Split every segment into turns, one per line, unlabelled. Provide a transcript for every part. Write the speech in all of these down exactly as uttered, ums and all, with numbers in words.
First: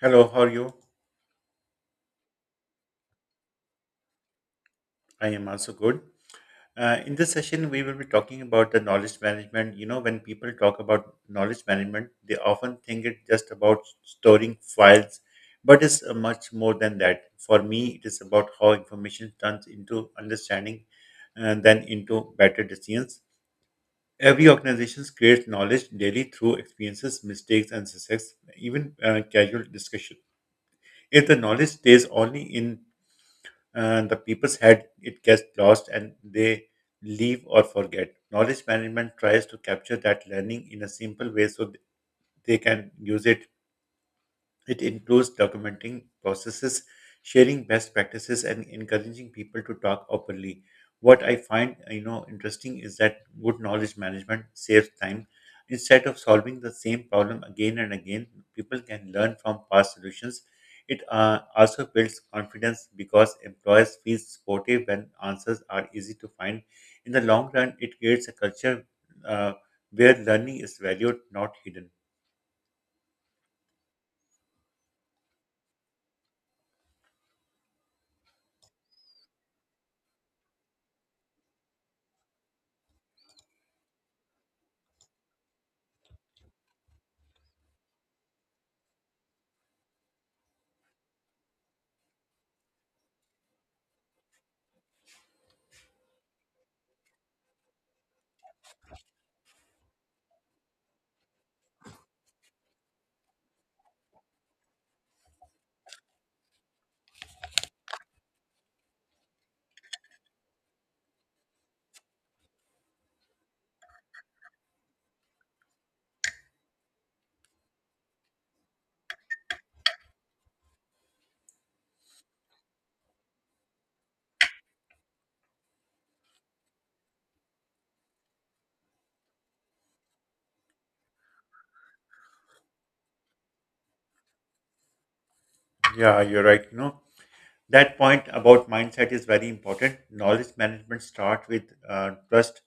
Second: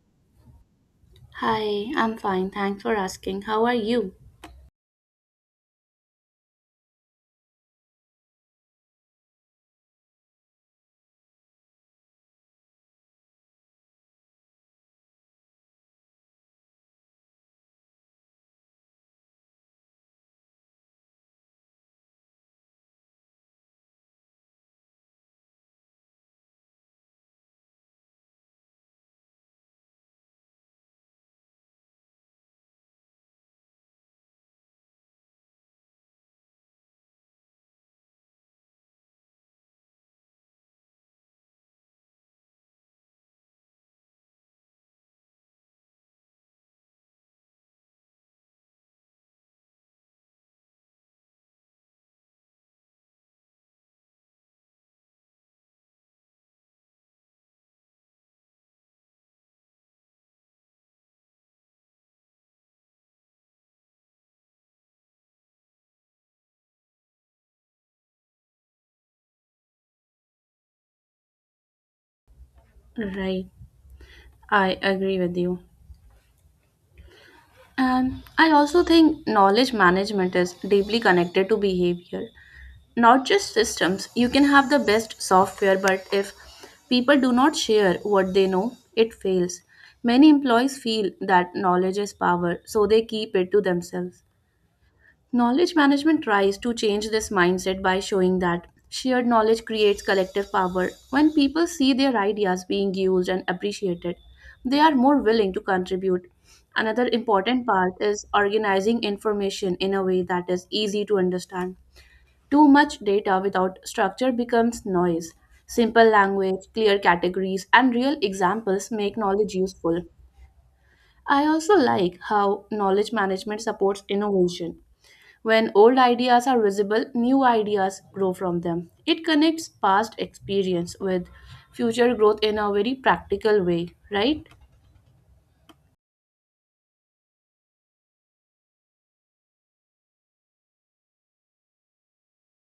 Hello, how are you?
Hi, I'm fine. Thanks for asking. How are you?
I am also good. Uh, in this session, we will be talking about the knowledge management. You know, when people talk about knowledge management, they often think it just about storing files, but it's uh, much more than that. For me, it is about how information turns into understanding and then into better decisions. Every organization creates knowledge daily through experiences, mistakes, and success, even uh, casual discussion. If the knowledge stays only in uh, the people's head, it gets lost and they leave or forget. Knowledge management tries to capture that learning in a simple way so th- they can use it it includes documenting processes, sharing best practices, and encouraging people to talk openly. What I find you know interesting is that good knowledge management saves time. Instead of solving the same problem again and again, people can learn from past solutions. It uh, also builds confidence because employers feel supportive when answers are easy to find. In the long run, it creates a culture uh, where learning is valued, not hidden.
Right, I agree with you. And I also think knowledge management is deeply connected to behavior, not just systems. You can have the best software, but if people do not share what they know, it fails. Many employees feel that knowledge is power, so they keep it to themselves. Knowledge management tries to change this mindset by showing that shared knowledge creates collective power. When people see their ideas being used and appreciated, they are more willing to contribute. Another important part is organizing information in a way that is easy to understand. Too much data without structure becomes noise. Simple language, clear categories, and real examples make knowledge useful. I also like how knowledge management supports innovation. When old ideas are visible, new ideas grow from them. It connects past experience with future growth in a very practical way, right?
Yeah, you're right. You know, that point about mindset is very important. Knowledge management starts with uh, trust.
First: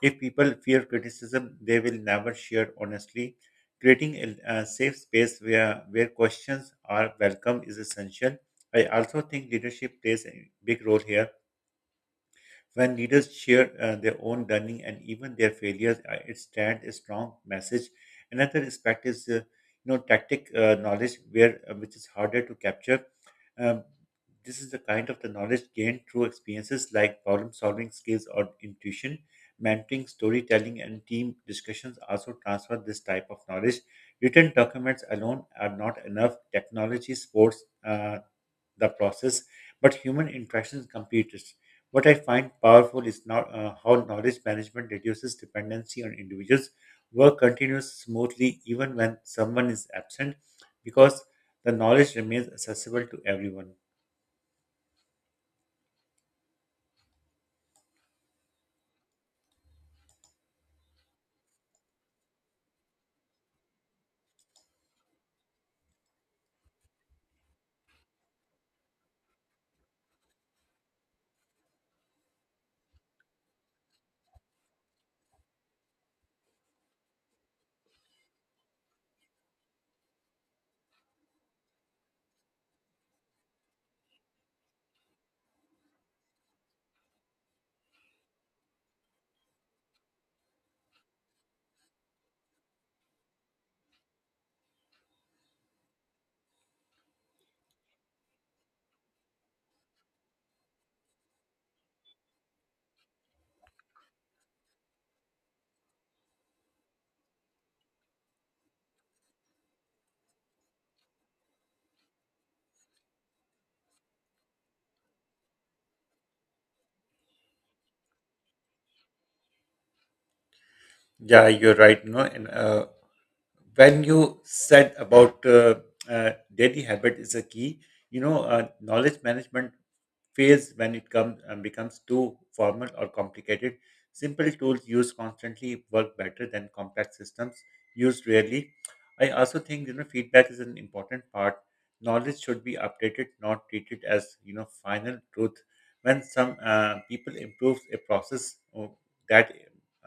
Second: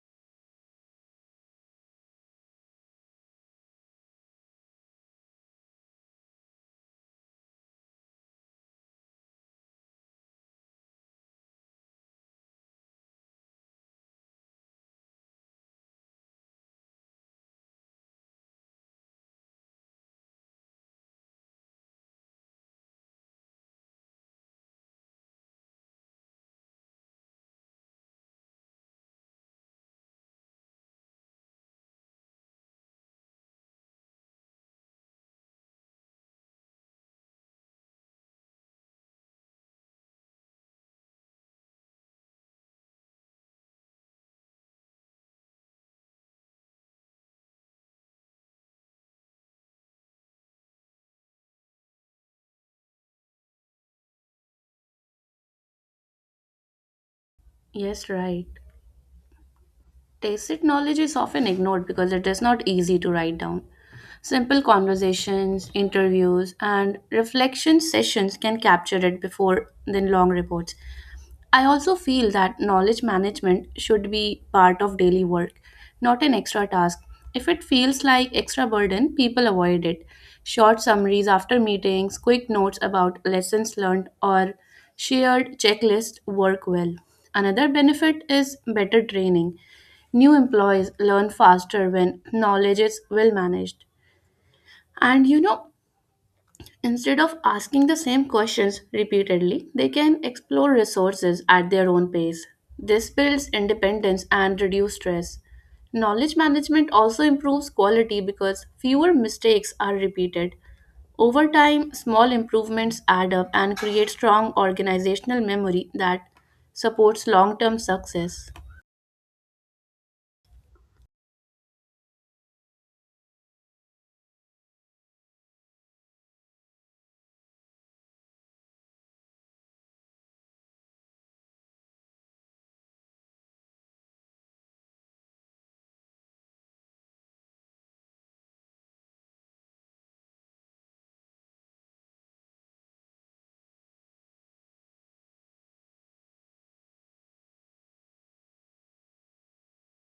If people fear criticism, they will never share honestly. Creating a, a safe space where, where questions are welcome is essential. I also think leadership plays a big role here. When leaders share uh, their own learning and even their failures, uh, it stands a strong message. Another aspect is, uh, you know, tactic uh, knowledge, where uh, which is harder to capture. Um, this is the kind of the knowledge gained through experiences like problem solving skills or intuition. Mentoring, storytelling, and team discussions also transfer this type of knowledge. Written documents alone are not enough. Technology supports uh, the process, but human interactions complete it. What I find powerful is not uh, how knowledge management reduces dependency on individuals. Work continues smoothly even when someone is absent, because the knowledge remains accessible to everyone.
Yes, right. Tacit knowledge is often ignored because it is not easy to write down. Simple conversations, interviews, and reflection sessions can capture it before than long reports. I also feel that knowledge management should be part of daily work, not an extra task. If it feels like extra burden, people avoid it. Short summaries after meetings, quick notes about lessons learned, or shared checklists work well. Another benefit is better training. New employees learn faster when knowledge is well managed. And you know, instead of asking the same questions repeatedly, they can explore resources at their own pace. This builds independence and reduces stress. Knowledge management also improves quality because fewer mistakes are repeated. Over time, small improvements add up and create strong organizational memory that supports long term success.
Yeah, you're right. No, and uh, when you said about uh, uh, daily habit is a key, you know, uh, knowledge management phase when it comes um, becomes too formal or complicated. Simple tools used constantly work better than complex systems used rarely. I also think you know feedback is an important part. Knowledge should be updated, not treated as you know final truth. When some uh, people improve a process, oh, that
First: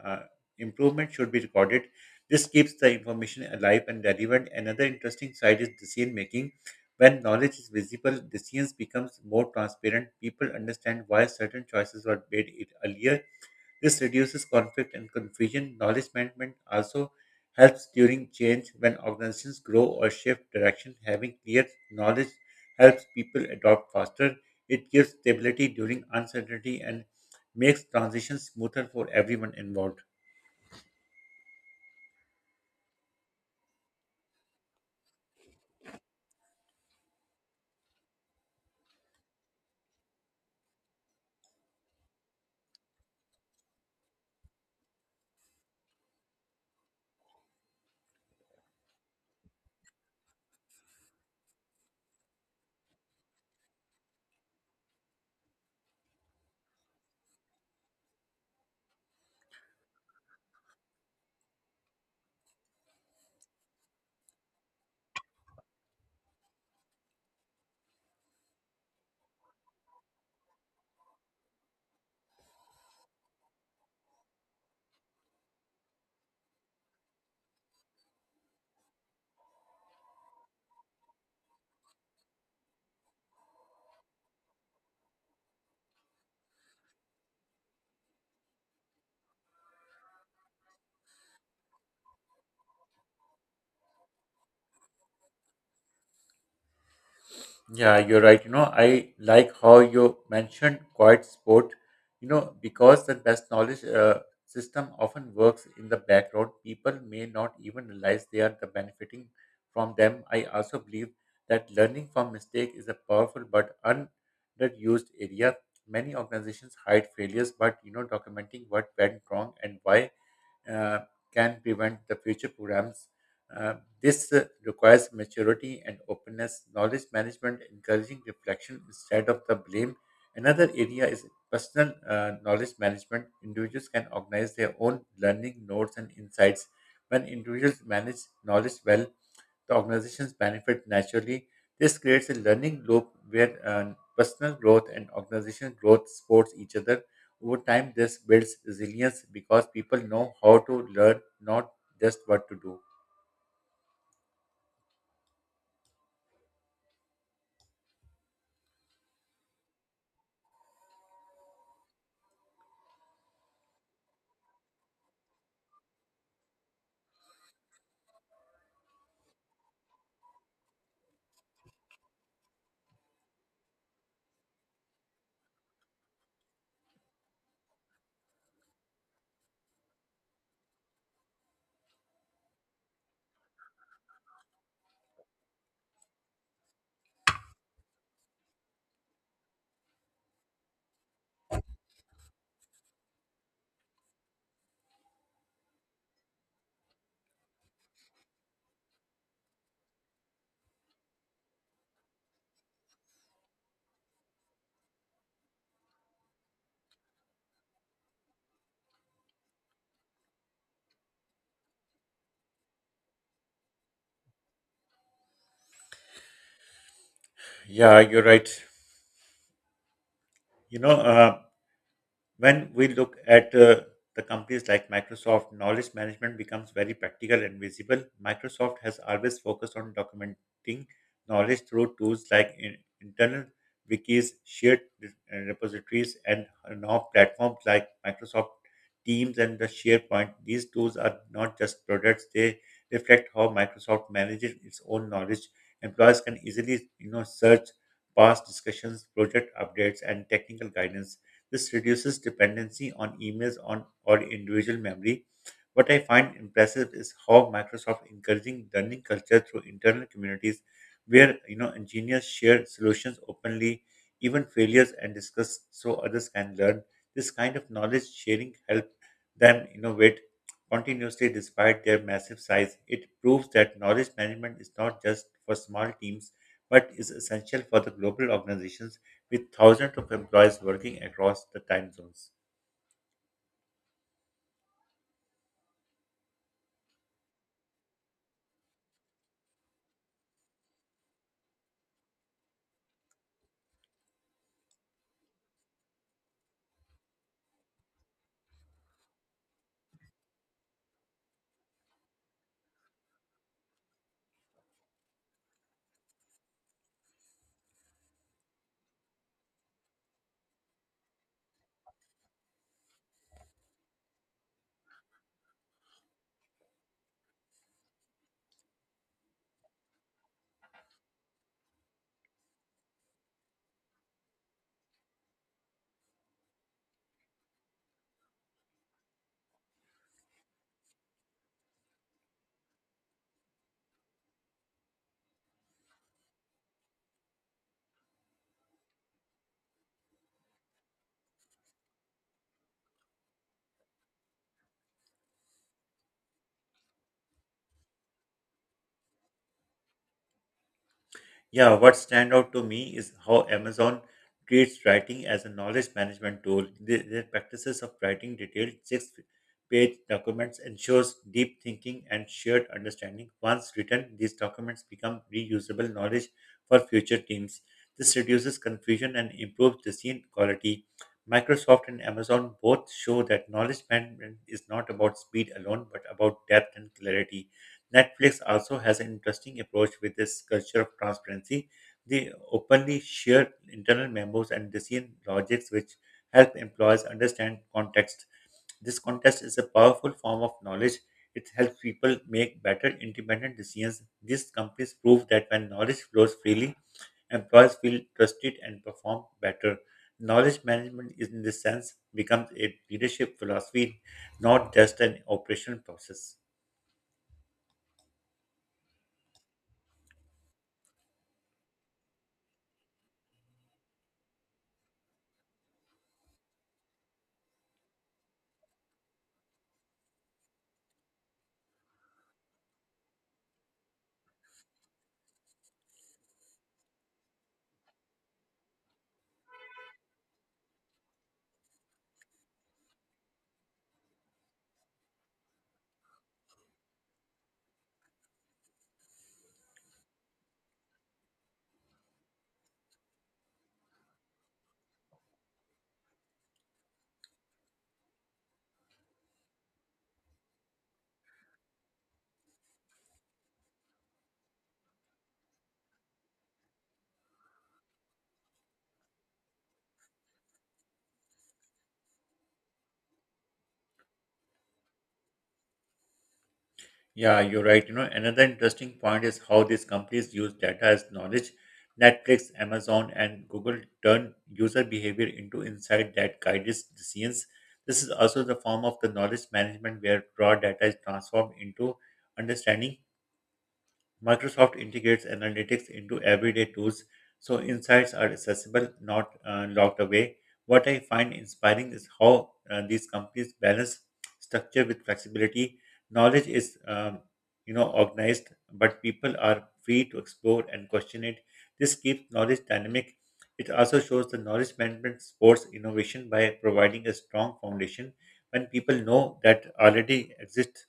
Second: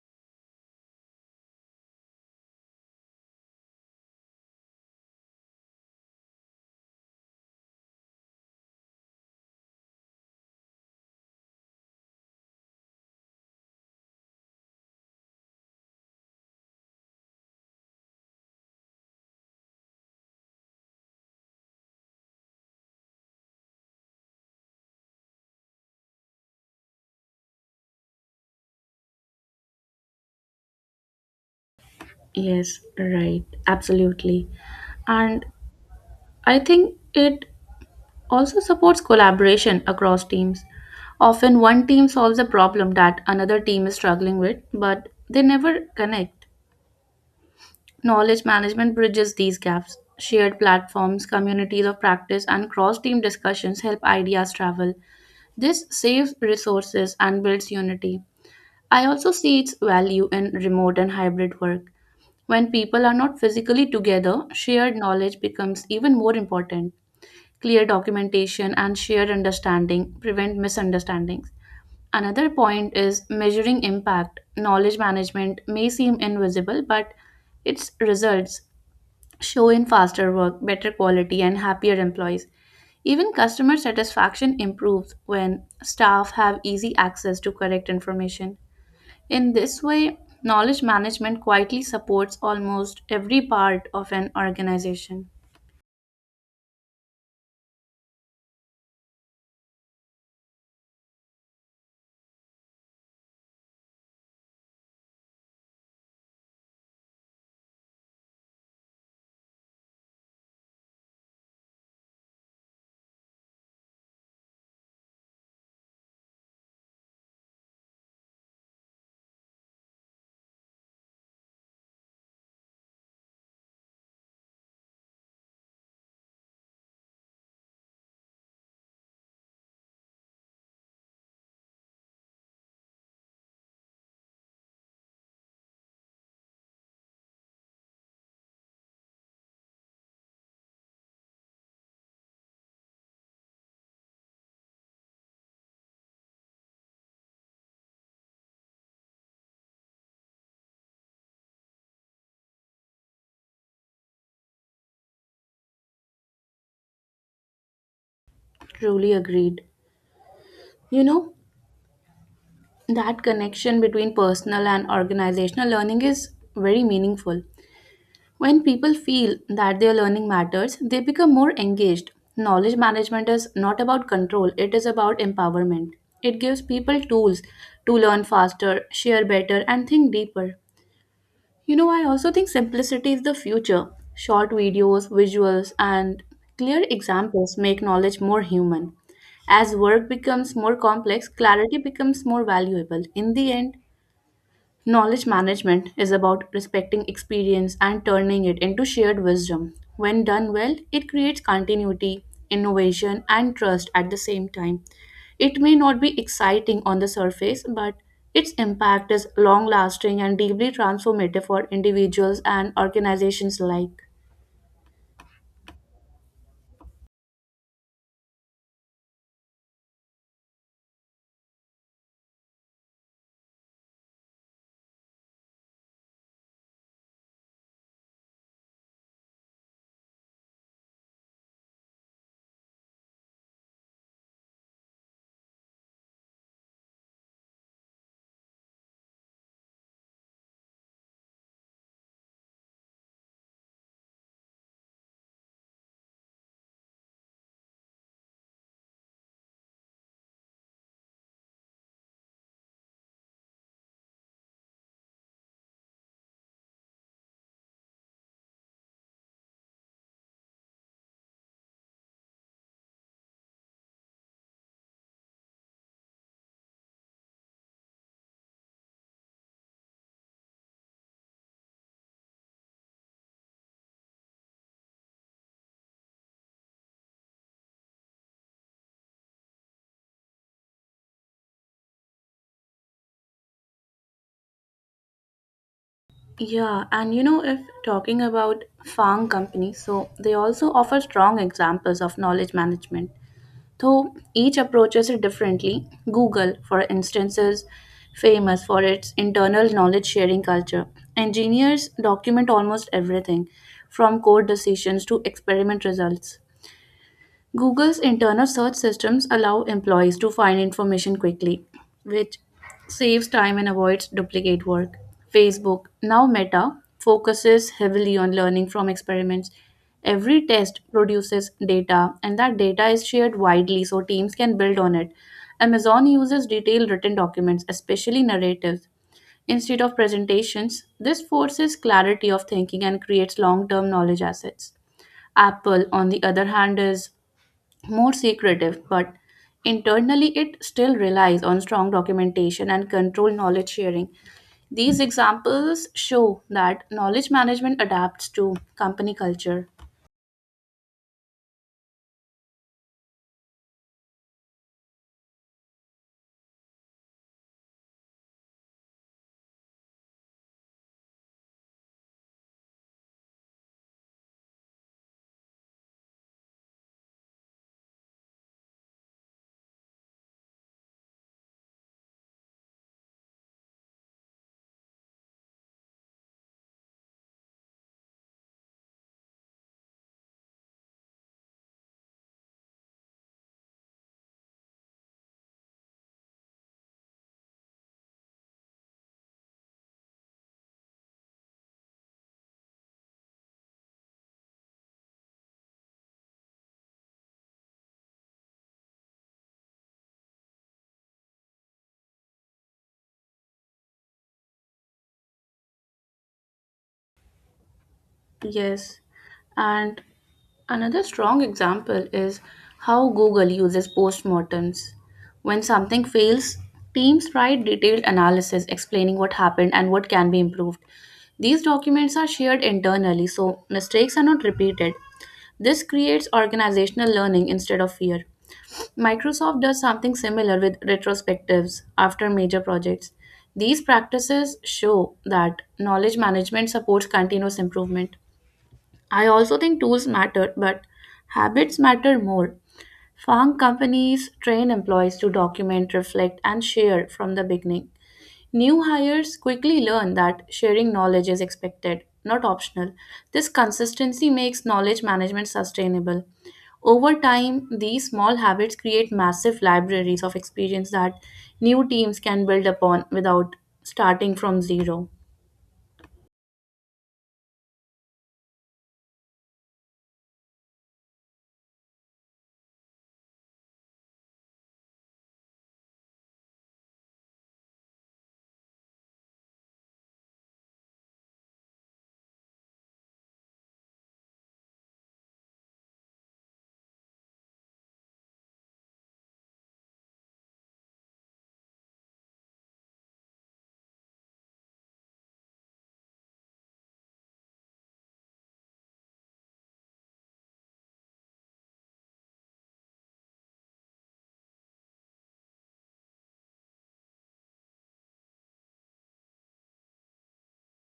uh, improvement should be recorded. This keeps the information alive and relevant. Another interesting side is decision making when knowledge is visible, decisions becomes more transparent. People understand why certain choices were made it earlier. This reduces conflict and confusion. Knowledge management also helps during change when organizations grow or shift direction. Having clear knowledge helps people adopt faster. It gives stability during uncertainty and makes transitions smoother for everyone involved.
Yes, right. Absolutely. And I think it also supports collaboration across teams. Often one team solves a problem that another team is struggling with, but they never connect. Knowledge management bridges these gaps. Shared platforms, communities of practice, and cross team discussions help ideas travel. This saves resources and builds unity. I also see its value in remote and hybrid work. When people are not physically together, shared knowledge becomes even more important. Clear documentation and shared understanding prevent misunderstandings. Another point is measuring impact. Knowledge management may seem invisible, but its results show in faster work, better quality, and happier employees. Even customer satisfaction improves when staff have easy access to correct information. In this way, knowledge management quietly supports almost every part of an organization.
Yeah, you're right. You know, I like how you mentioned quiet sport, you know, because the best knowledge uh, system often works in the background. People may not even realize they are the benefiting from them. I also believe that learning from mistake is a powerful but underused area. Many organizations hide failures, but you know, documenting what went wrong and why uh, can prevent the future programs. Uh, this uh, requires maturity and openness, knowledge management, encouraging reflection instead of the blame. Another area is personal uh, knowledge management. Individuals can organize their own learning notes and insights. When individuals manage knowledge well, the organizations benefit naturally. This creates a learning loop where uh, personal growth and organizational growth supports each other. Over time, this builds resilience because people know how to learn, not just what to do.
Truly agreed. You know, That connection between personal and organizational learning is very meaningful. When people feel that their learning matters, they become more engaged. Knowledge management is not about control, it is about empowerment. It gives people tools to learn faster, share better, and think deeper. You know, I also think simplicity is the future. Short videos, visuals, and clear examples make knowledge more human. As work becomes more complex, clarity becomes more valuable. In the end, knowledge management is about respecting experience and turning it into shared wisdom. When done well, it creates continuity, innovation, and trust at the same time. It may not be exciting on the surface, but its impact is long lasting and deeply transformative for individuals and organizations alike.
Yeah, you're right. You know, uh, When we look at uh, the companies like Microsoft, knowledge management becomes very practical and visible. Microsoft has always focused on documenting knowledge through tools like in- internal wikis, shared re- uh, repositories, and now platforms like Microsoft Teams and the SharePoint. These tools are not just products; they reflect how Microsoft manages its own knowledge. Employees can easily, you know, search past discussions, project updates, and technical guidance this reduces dependency on emails on or individual memory. What I find impressive is how Microsoft encouraging learning culture through internal communities where you know engineers share solutions openly, even failures and discuss so others can learn. This kind of knowledge sharing help them innovate continuously despite their massive size. It proves that knowledge management is not just for small teams but is essential for the global organizations with thousands of employees working across the time zones.
Yeah, and you know, if talking about farm companies, so they also offer strong examples of knowledge management. Though each approaches it differently, Google, for instance, is famous for its internal knowledge sharing culture. Engineers document almost everything, from code decisions to experiment results. Google's internal search systems allow employees to find information quickly, which saves time and avoids duplicate work. Facebook, now Meta, focuses heavily on learning from experiments. Every test produces data, and that data is shared widely so teams can build on it. Amazon uses detailed written documents, especially narratives, instead of presentations. This forces clarity of thinking and creates long term knowledge assets. Apple, on the other hand, is more secretive, but internally it still relies on strong documentation and controlled knowledge sharing. These examples show that knowledge management adapts to company culture.
Yeah, what stand out to me is how Amazon treats writing as a knowledge management tool. The- Their practices of writing detailed six-page documents ensures deep thinking and shared understanding. Once written, these documents become reusable knowledge for future teams. This reduces confusion and improves decision quality. Microsoft and Amazon both show that knowledge management is not about speed alone, but about depth and clarity. Netflix also has an interesting approach with this culture of transparency. They openly share internal memos and decision logics, which help employees understand context. This context is a powerful form of knowledge. It helps people make better independent decisions. These companies prove that when knowledge flows freely, employees feel trusted and perform better. Knowledge management, is, in this sense, becomes a leadership philosophy, not just an operational process.
Yes, and another strong example is how Google uses postmortems. When something fails, teams write detailed analysis explaining what happened and what can be improved. These documents are shared internally, so mistakes are not repeated. This creates organizational learning instead of fear. Microsoft does something similar with retrospectives after major projects. These practices show that knowledge management supports continuous improvement. I also think tools matter, but habits matter more. Farm companies train employees to document, reflect, and share from the beginning. New hires quickly learn that sharing knowledge is expected, not optional. This consistency makes knowledge management sustainable. Over time, these small habits create massive libraries of experience that new teams can build upon without starting from zero.
Yeah, you're right. You know, another interesting point is how these companies use data as knowledge. Netflix, Amazon, and Google turn user behavior into insight that guides decisions. This is also the form of the knowledge management where raw data is transformed into understanding. Microsoft integrates analytics into everyday tools so insights are accessible, not uh, locked away. What I find inspiring is how uh, these companies balance structure with flexibility. Knowledge is, um, you know, organized, but people are free to explore and question it. This keeps knowledge dynamic. It also shows the knowledge management supports innovation by providing a strong foundation. When people know that already exists,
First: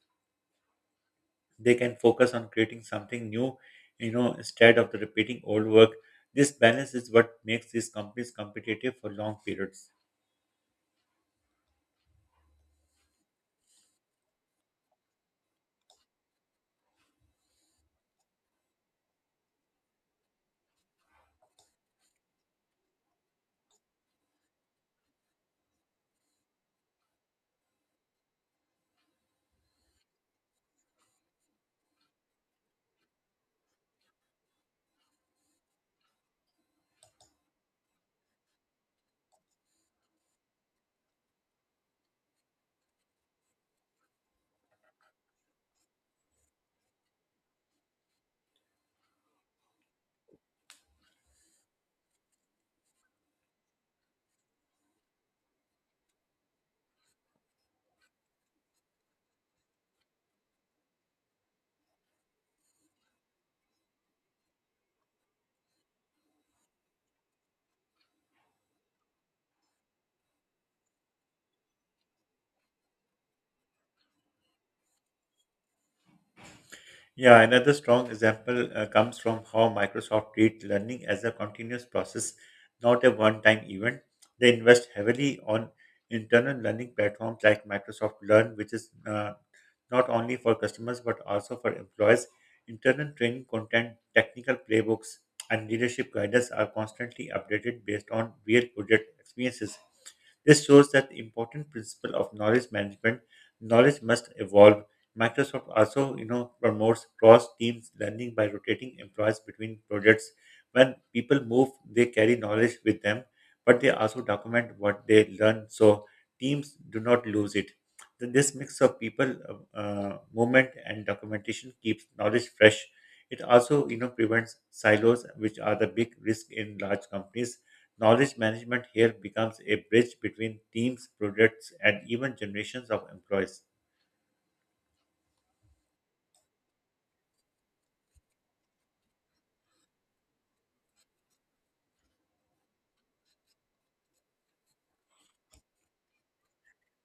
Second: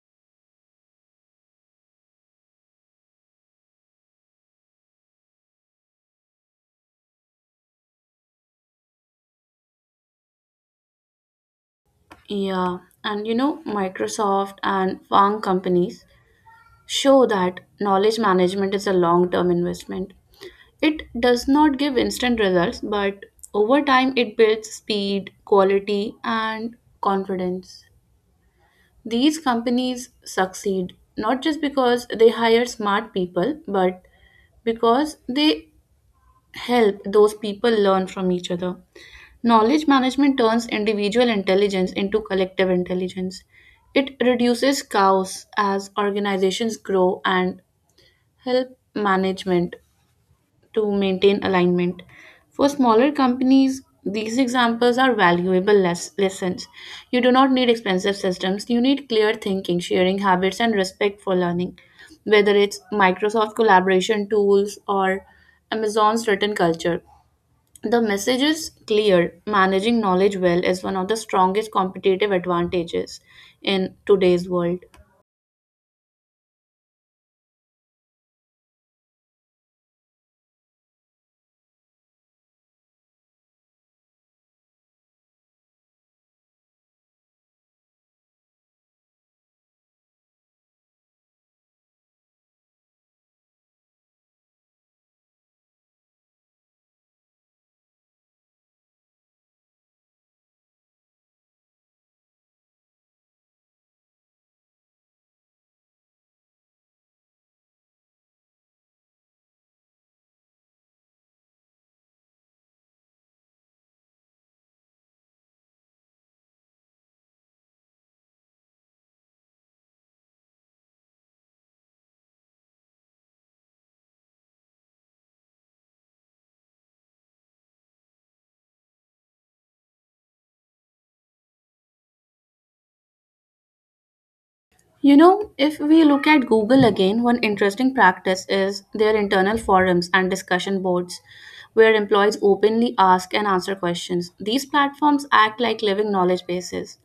they can focus on creating something new you know instead of the repeating old work this balance is what makes these companies competitive for long periods
Yeah, and you know, Microsoft and Fang companies show that knowledge management is a long term investment. It does not give instant results, but over time it builds speed, quality, and confidence. These companies succeed not just because they hire smart people, but because they help those people learn from each other. Knowledge management turns individual intelligence into collective intelligence. It reduces chaos as organizations grow and help management to maintain alignment. For smaller companies, these examples are valuable les- lessons. You do not need expensive systems, you need clear thinking, sharing habits, and respect for learning. Whether it's Microsoft collaboration tools or Amazon's written culture, the message is clear. Managing knowledge well is one of the strongest competitive advantages in today's world.
yeah another strong example uh, comes from how microsoft treats learning as a continuous process not a one time event they invest heavily on internal learning platforms like microsoft learn which is uh, not only for customers but also for employees. Internal training content, technical playbooks, and leadership guidance are constantly updated based on real project experiences. This shows that the important principle of knowledge management, knowledge must evolve. Microsoft also, you know, promotes cross-teams learning by rotating employees between projects. When people move, they carry knowledge with them, but they also document what they learn so teams do not lose it. Th- This mix of people, uh, uh, movement, and documentation keeps knowledge fresh. It also, you know, prevents silos, which are the big risk in large companies. Knowledge management here becomes a bridge between teams, projects, and even generations of employees.
You know, if we look at Google again, one interesting practice is their internal forums and discussion boards where employees openly ask and answer questions. These platforms act like living knowledge bases.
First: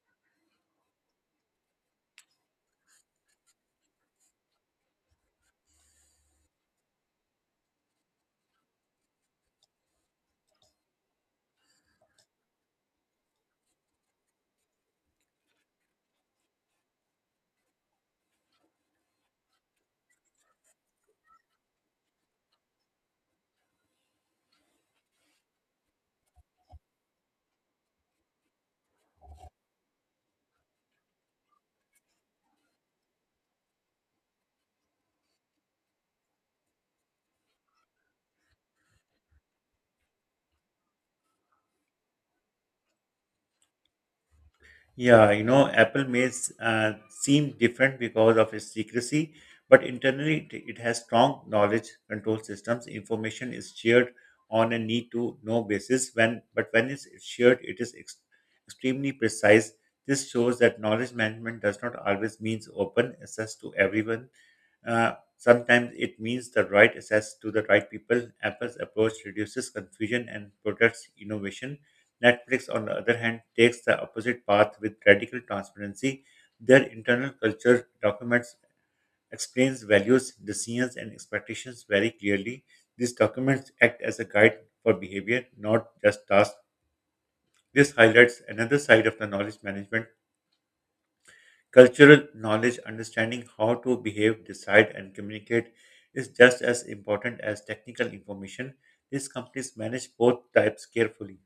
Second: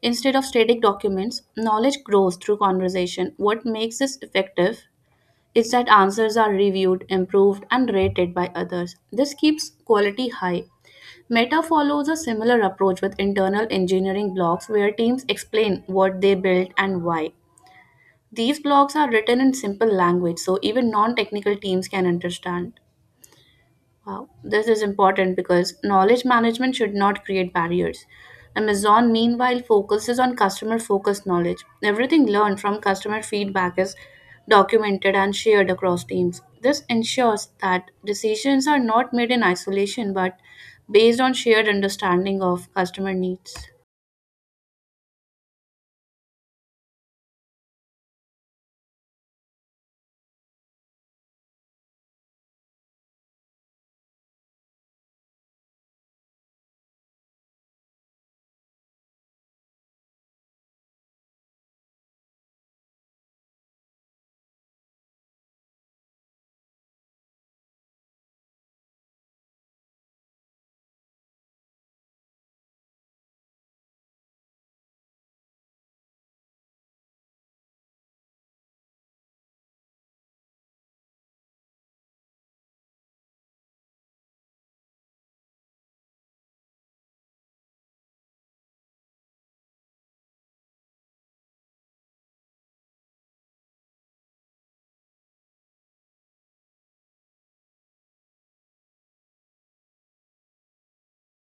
Instead of static documents, knowledge grows through conversation. What makes this effective is that answers are reviewed, improved, and rated by others. This keeps quality high. Meta follows a similar approach with internal engineering blogs, where teams explain what they built and why. These blogs are written in simple language, so even non technical teams can understand. Wow, this is important because knowledge management should not create barriers. Amazon, meanwhile, focuses on customer focused knowledge. Everything learned from customer feedback is documented and shared across teams. This ensures that decisions are not made in isolation but based on shared understanding of customer needs.
Yeah, you know, Apple may s- uh, seem different because of its secrecy, but internally it, it has strong knowledge control systems. Information is shared on a need-to-know basis. When, but when it's shared, it is ex- extremely precise. This shows that knowledge management does not always means open access to everyone. Uh, sometimes it means the right access to the right people. Apple's approach reduces confusion and protects innovation. Netflix, on the other hand, takes the opposite path with radical transparency. Their internal culture documents explains values, decisions, and expectations very clearly. These documents act as a guide for behavior, not just tasks. This highlights another side of the knowledge management Cultural knowledge, understanding how to behave, decide, and communicate, is just as important as technical information. These companies manage both types carefully.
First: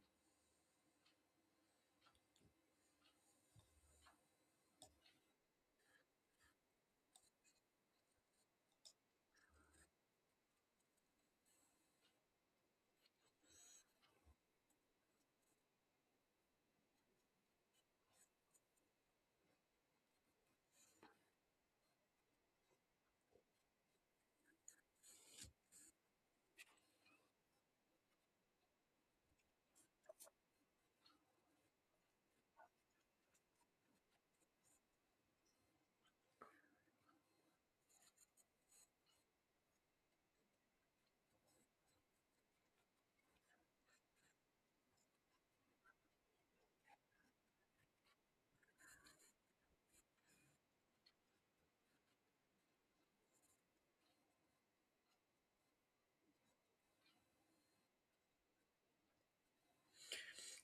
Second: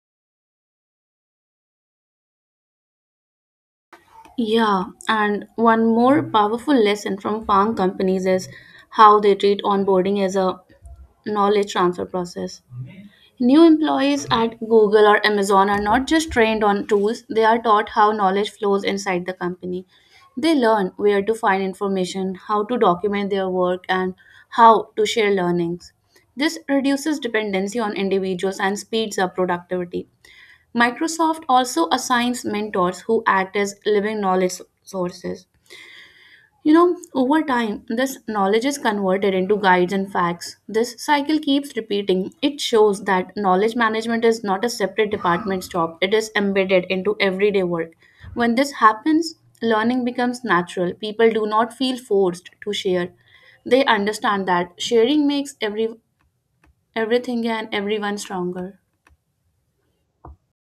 Yeah, and one more powerful lesson from farm companies is how they treat onboarding as a knowledge transfer process. New employees at Google or Amazon are not just trained on tools, they are taught how knowledge flows inside the company. They learn where to find information, how to document their work, and how to share learnings. This reduces dependency on individuals and speeds up productivity. Microsoft also assigns mentors who act as living knowledge sources. You know, over time, this knowledge is converted into guides and facts. This cycle keeps repeating. It shows that knowledge management is not a separate department's job, it is embedded into everyday work. When this happens, learning becomes natural. People do not feel forced to share. They understand that sharing makes every everything and everyone stronger.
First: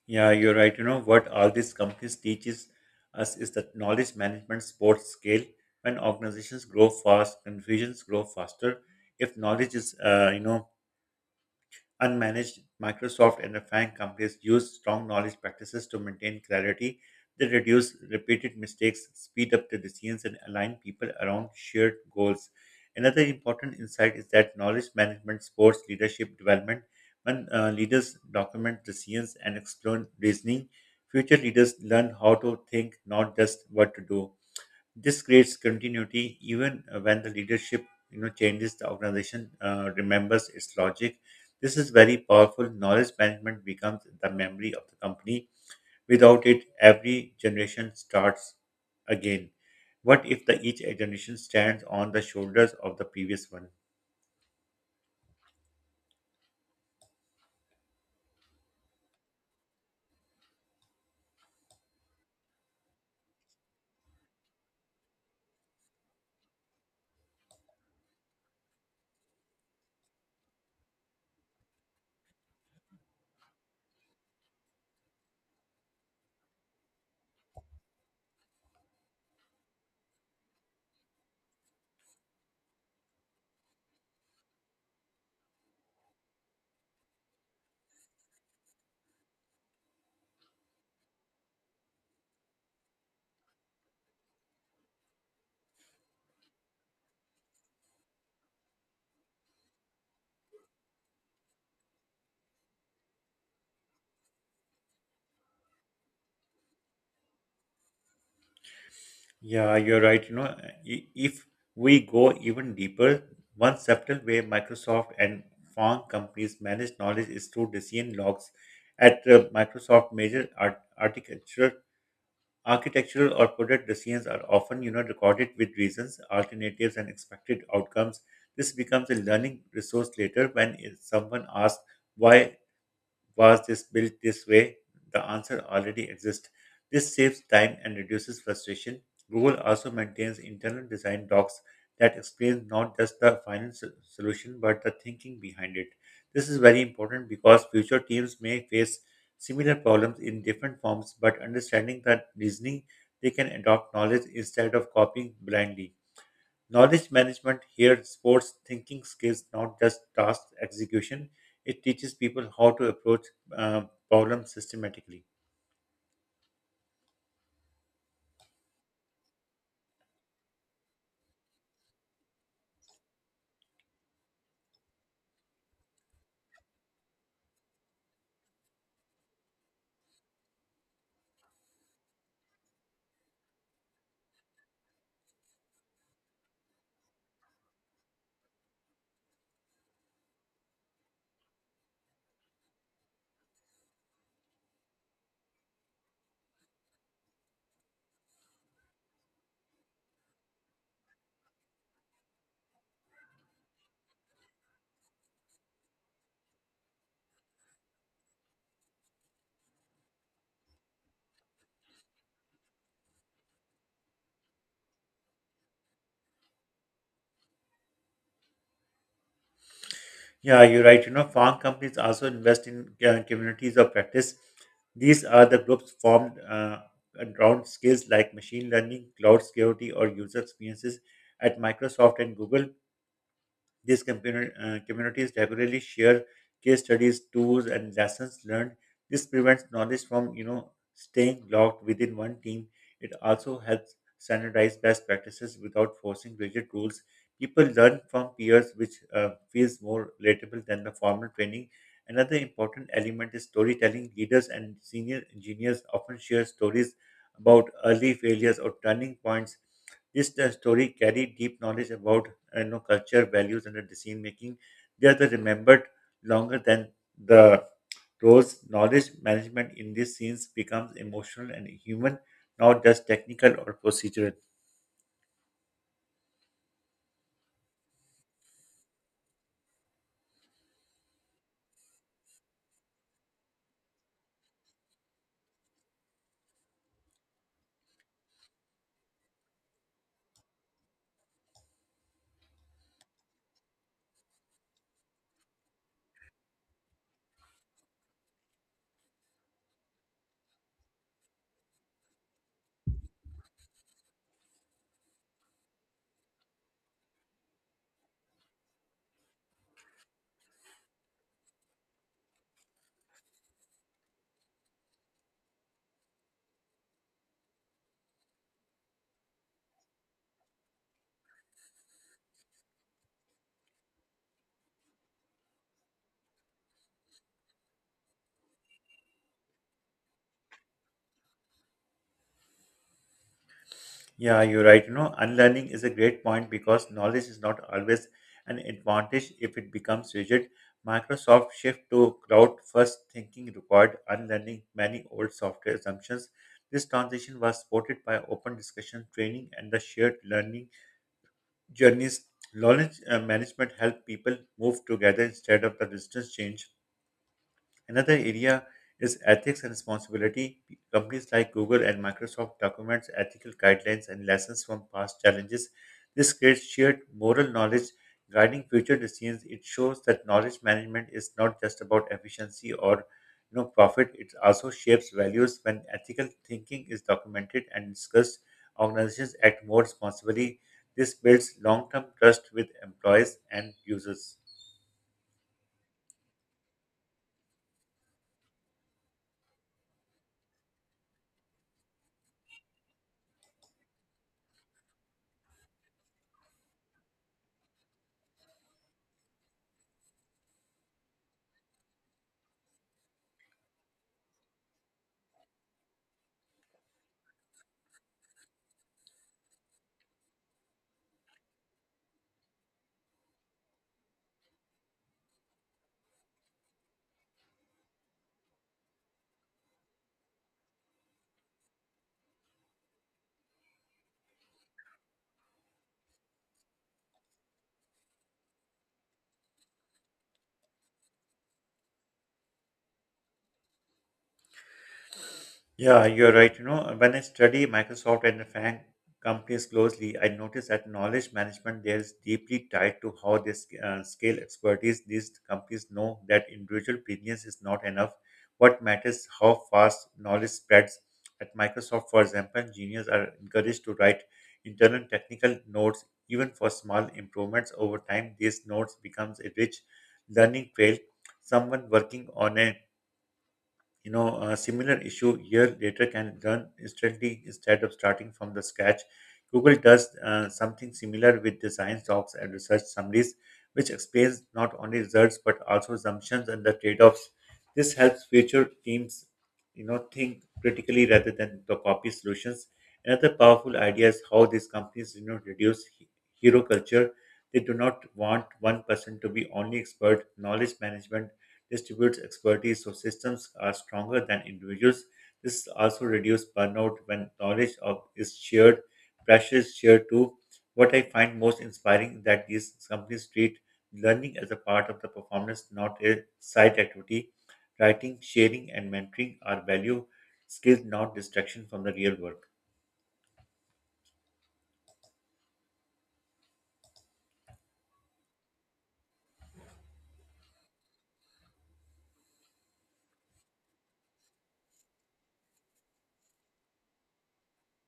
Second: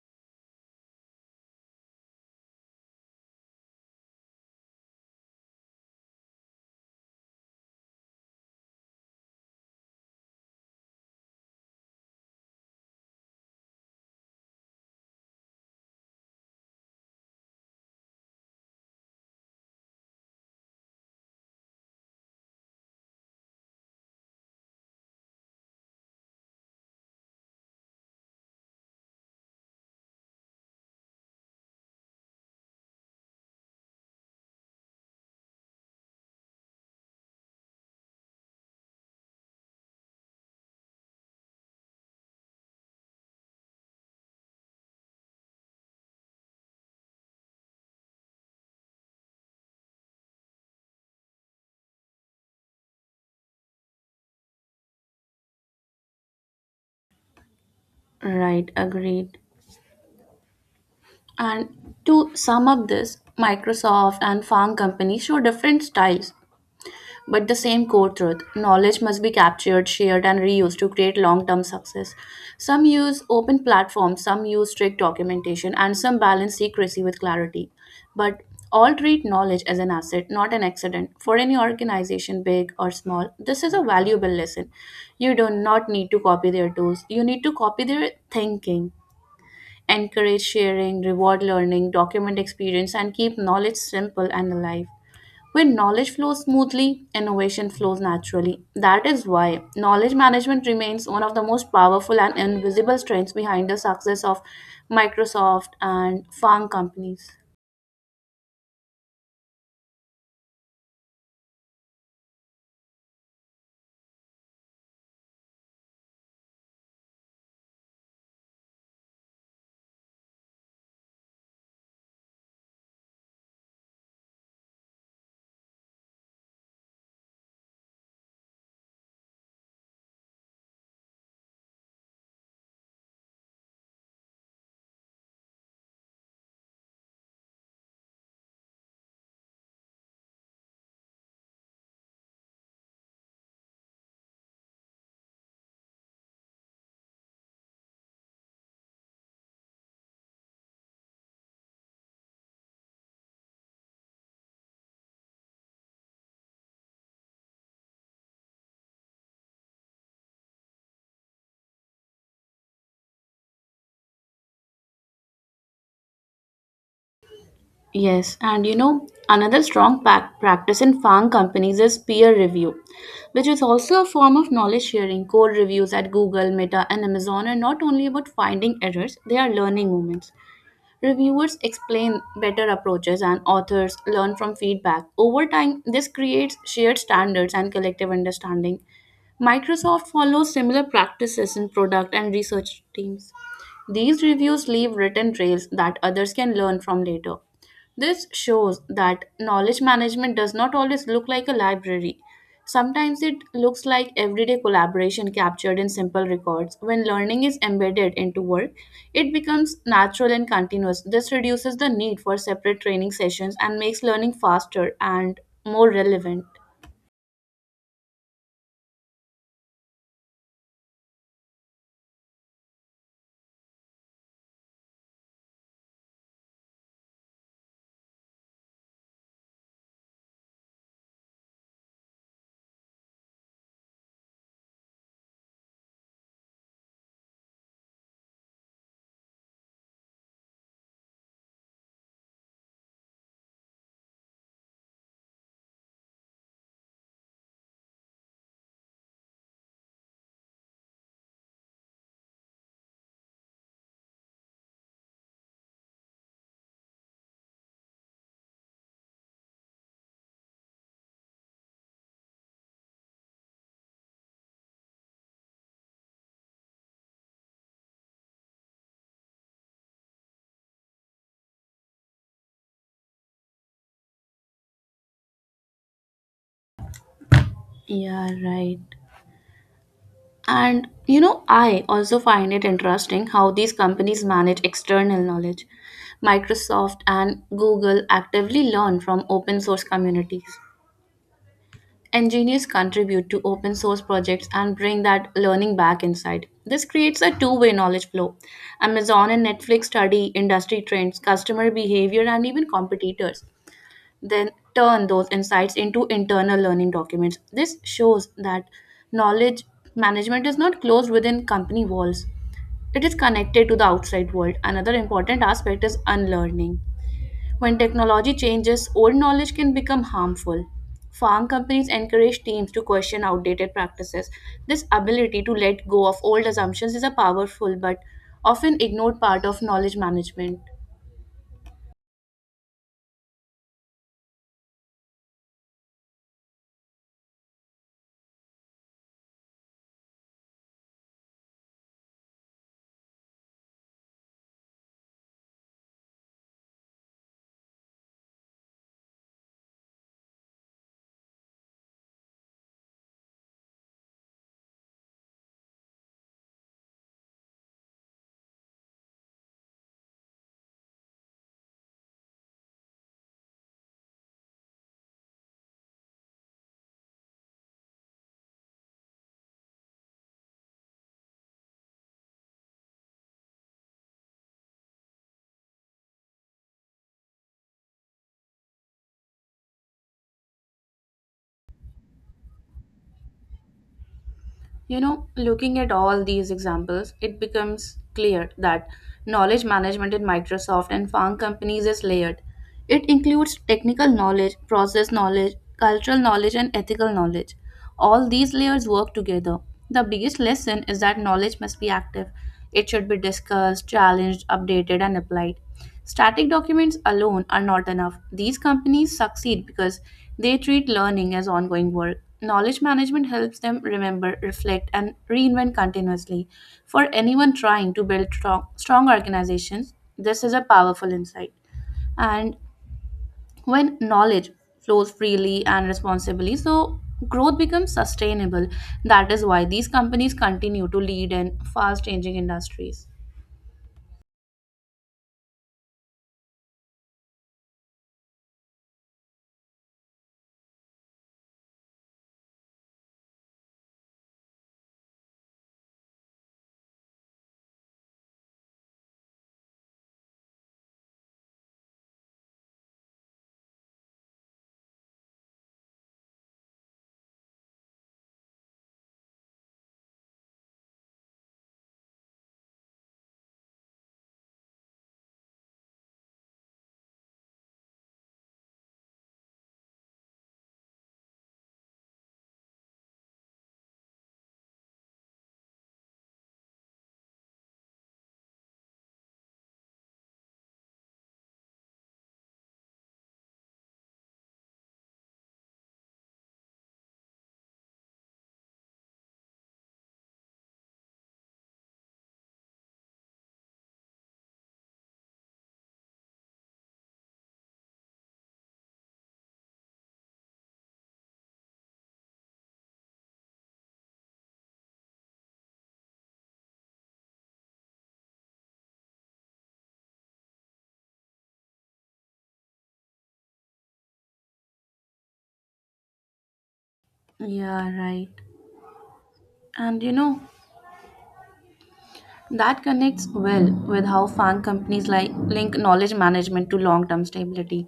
Yeah, you're right. You know what all these companies teaches us is that knowledge management sports scale. When organizations grow fast, confusions grow faster. If knowledge is, uh, you know, unmanaged, Microsoft and the refined companies use strong knowledge practices to maintain clarity. They reduce repeated mistakes, speed up the decisions, and align people around shared goals. Another important insight is that knowledge management supports leadership development. When uh, leaders document decisions and explain reasoning, future leaders learn how to think, not just what to do. This creates continuity even uh, when the leadership you know changes. The organization uh, remembers its logic. This is very powerful. Knowledge management becomes the memory of the company. Without it, every generation starts again. What if the each generation stands on the shoulders of the previous one?
Right, agreed. And to sum up this, Microsoft and farm companies show different styles, but the same core truth knowledge must be captured, shared, and reused to create long term success. Some use open platforms, some use strict documentation, and some balance secrecy with clarity. But all treat knowledge as an asset, not an accident. For any organization, big or small, this is a valuable lesson. You do not need to copy their tools, you need to copy their thinking encourage sharing, reward learning, document experience, and keep knowledge simple and alive. When knowledge flows smoothly, innovation flows naturally. That is why knowledge management remains one of the most powerful and invisible strengths behind the success of Microsoft and farm companies.
Yeah, you're right. You know, i- if we go even deeper, one subtle way Microsoft and farm companies manage knowledge is through decision logs. At uh, Microsoft, major art- architectural, architectural or product decisions are often, you know, recorded with reasons, alternatives, and expected outcomes. This becomes a learning resource later when if someone asks why was this built this way? The answer already exists. This saves time and reduces frustration. Google also maintains internal design docs that explain not just the final so- solution but the thinking behind it. This is very important because future teams may face similar problems in different forms, but understanding that reasoning, they can adopt knowledge instead of copying blindly. Knowledge management here sports thinking skills, not just task execution. It teaches people how to approach uh, problems systematically.
Yes, and you know, another strong pac- practice in farm companies is peer review, which is also a form of knowledge sharing. Code reviews at Google, Meta, and Amazon are not only about finding errors, they are learning moments. Reviewers explain better approaches and authors learn from feedback. Over time, this creates shared standards and collective understanding. Microsoft follows similar practices in product and research teams. These reviews leave written trails that others can learn from later. This shows that knowledge management does not always look like a library. Sometimes it looks like everyday collaboration captured in simple records. When learning is embedded into work, it becomes natural and continuous. This reduces the need for separate training sessions and makes learning faster and more relevant.
Yeah, you're right. You know, farm companies also invest in uh, communities of practice. These are the groups formed uh, around skills like machine learning, cloud security, or user experiences. At Microsoft and Google, These community, uh, communities regularly share case studies, tools, and lessons learned. This prevents knowledge from you know staying locked within one team. It also helps standardize best practices without forcing rigid rules. People learn from peers, which uh, feels more relatable than the formal training. Another important element is storytelling. Leaders and senior engineers often share stories about early failures or turning points, this uh, story carried deep knowledge about you know, culture, values, and the decision making. They are the remembered longer than the roles. Knowledge management in these scenes becomes emotional and human, not just technical or procedural.
Yeah, right. And you know, I also find it interesting how these companies manage external knowledge. Microsoft and Google actively learn from open source communities. Engineers contribute to open source projects and bring that learning back inside. This creates a two way knowledge flow. Amazon and Netflix study industry trends, customer behavior, and even competitors, then turn those insights into internal learning documents. This shows that knowledge management is not closed within company walls, it is connected to the outside world. Another important aspect is unlearning. When technology changes, old knowledge can become harmful. Farm companies encourage teams to question outdated practices. This ability to let go of old assumptions is a powerful but often ignored part of knowledge management.
Yeah, you're right. You know, unlearning is a great point because knowledge is not always an advantage if it becomes rigid. Microsoft shift to cloud first thinking required unlearning many old software assumptions. This transition was supported by open discussion, training, and the shared learning journeys. Knowledge uh, management helped people move together instead of the distance change. Another area is ethics and responsibility. Companies like Google and Microsoft documents ethical guidelines and lessons from past challenges. This creates shared moral knowledge guiding future decisions. It shows that knowledge management is not just about efficiency or you know, profit. It also shapes values when ethical thinking is documented and discussed. Organizations act more responsibly. This builds long-term trust with employees and users.
You know, looking at all these examples, it becomes clear that knowledge management in Microsoft and farm companies is layered. It includes technical knowledge, process knowledge, cultural knowledge, and ethical knowledge. All these layers work together. The biggest lesson is that knowledge must be active. It should be discussed, challenged, updated, and applied. Static documents alone are not enough. These companies succeed because they treat learning as ongoing work. Knowledge management helps them remember, reflect, and reinvent continuously. For anyone trying to build strong, strong organizations, this is a powerful insight. And when knowledge flows freely and responsibly, so growth becomes sustainable. That is why these companies continue to lead in fast changing industries.
Yeah, you're right. You know, when I study Microsoft and the FANG companies closely, I notice that knowledge management there is deeply tied to how they sc- uh, scale expertise. These companies know that individual brilliance is not enough. What matters is how fast knowledge spreads. At Microsoft, for example, engineers are encouraged to write internal technical notes, even for small improvements over time. These notes becomes a rich learning trail. Someone working on a you know, a similar issue year later can learn instantly instead of starting from the scratch. Google does uh, something similar with design docs and research summaries, which explains not only results but also assumptions and the trade-offs. This helps future teams, you know, think critically rather than to copy solutions. Another powerful idea is how these companies, you know, reduce he- hero culture. They do not want one person to be only expert. Knowledge management distributes expertise so systems are stronger than individuals. This also reduces burnout when knowledge of is shared, pressure is shared too. What I find most inspiring is that these companies treat learning as a part of the performance, not a side activity. Writing, sharing, and mentoring are value skills, not distraction from the real work.
Yeah, right. And you know, that connects well with how fan companies like link knowledge management to long-term stability.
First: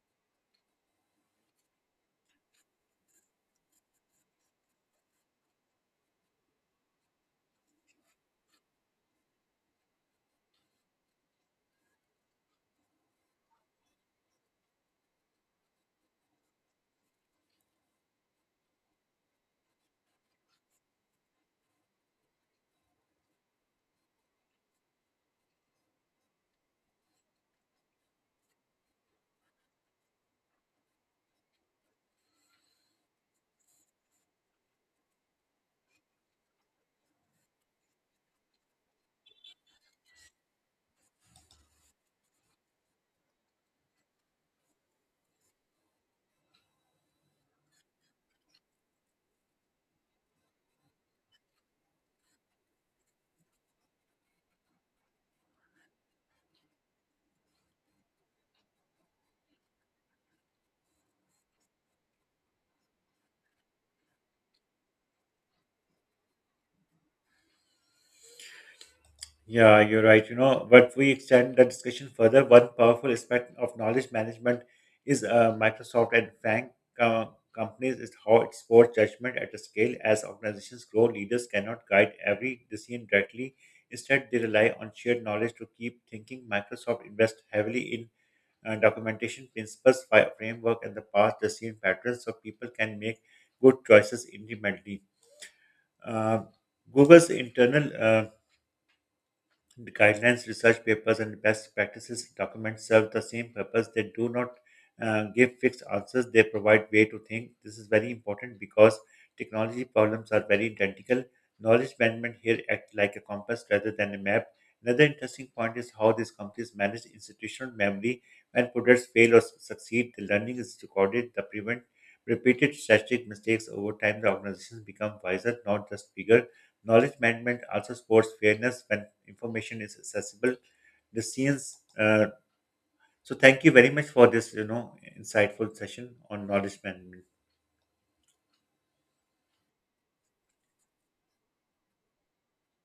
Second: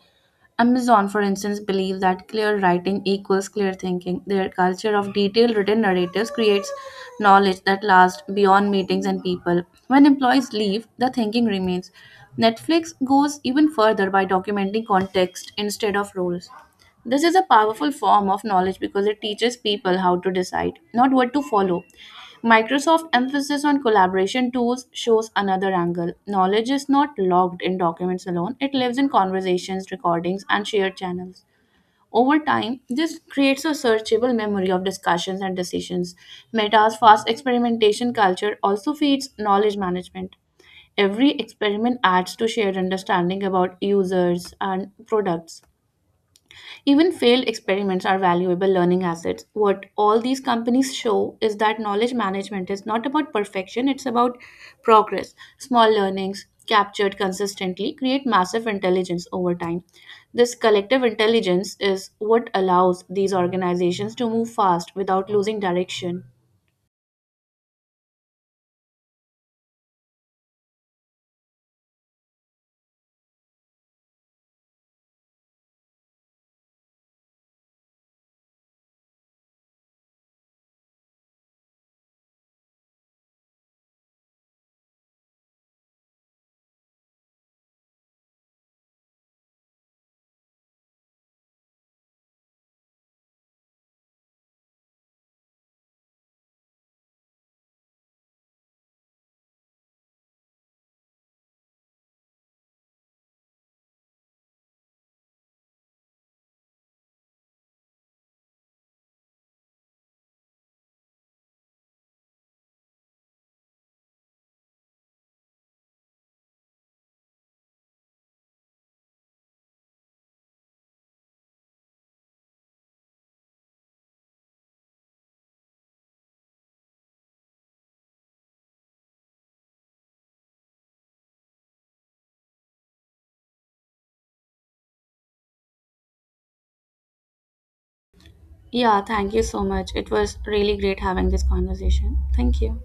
Amazon, for instance, believes that clear writing equals clear thinking. Their culture of detailed written narratives creates knowledge that lasts beyond meetings and people. When employees leave, the thinking remains. Netflix goes even further by documenting context instead of roles. This is a powerful form of knowledge because it teaches people how to decide, not what to follow. Microsoft's emphasis on collaboration tools shows another angle. Knowledge is not logged in documents alone, it lives in conversations, recordings, and shared channels. Over time, this creates a searchable memory of discussions and decisions. Meta's fast experimentation culture also feeds knowledge management. Every experiment adds to shared understanding about users and products. Even failed experiments are valuable learning assets. What all these companies show is that knowledge management is not about perfection, it's about progress. Small learnings captured consistently create massive intelligence over time. This collective intelligence is what allows these organizations to move fast without losing direction.
Yeah, you're right. You know, but we extend the discussion further, one powerful aspect of knowledge management is uh, Microsoft and Frank uh, companies is how it supports judgment at a scale. As organizations grow, leaders cannot guide every decision directly. Instead, they rely on shared knowledge to keep thinking. Microsoft invests heavily in uh, documentation principles, fi- framework, and the past decision patterns, so people can make good choices independently. Um Google's internal uh, the guidelines, research papers, and best practices documents serve the same purpose. They do not uh, give fixed answers. They provide way to think. This is very important because technology problems are very identical. Knowledge management here acts like a compass rather than a map. Another interesting point is how these companies manage institutional memory. When products fail or s- succeed, the learning is recorded. The prevent repeated strategic mistakes over time. The organizations become wiser, not just bigger. Knowledge management also supports fairness when information is accessible. The scenes. Uh, so thank you very much for this, you know, insightful session on knowledge management.
Yeah, thank you so much. It was really great having this conversation. Thank you.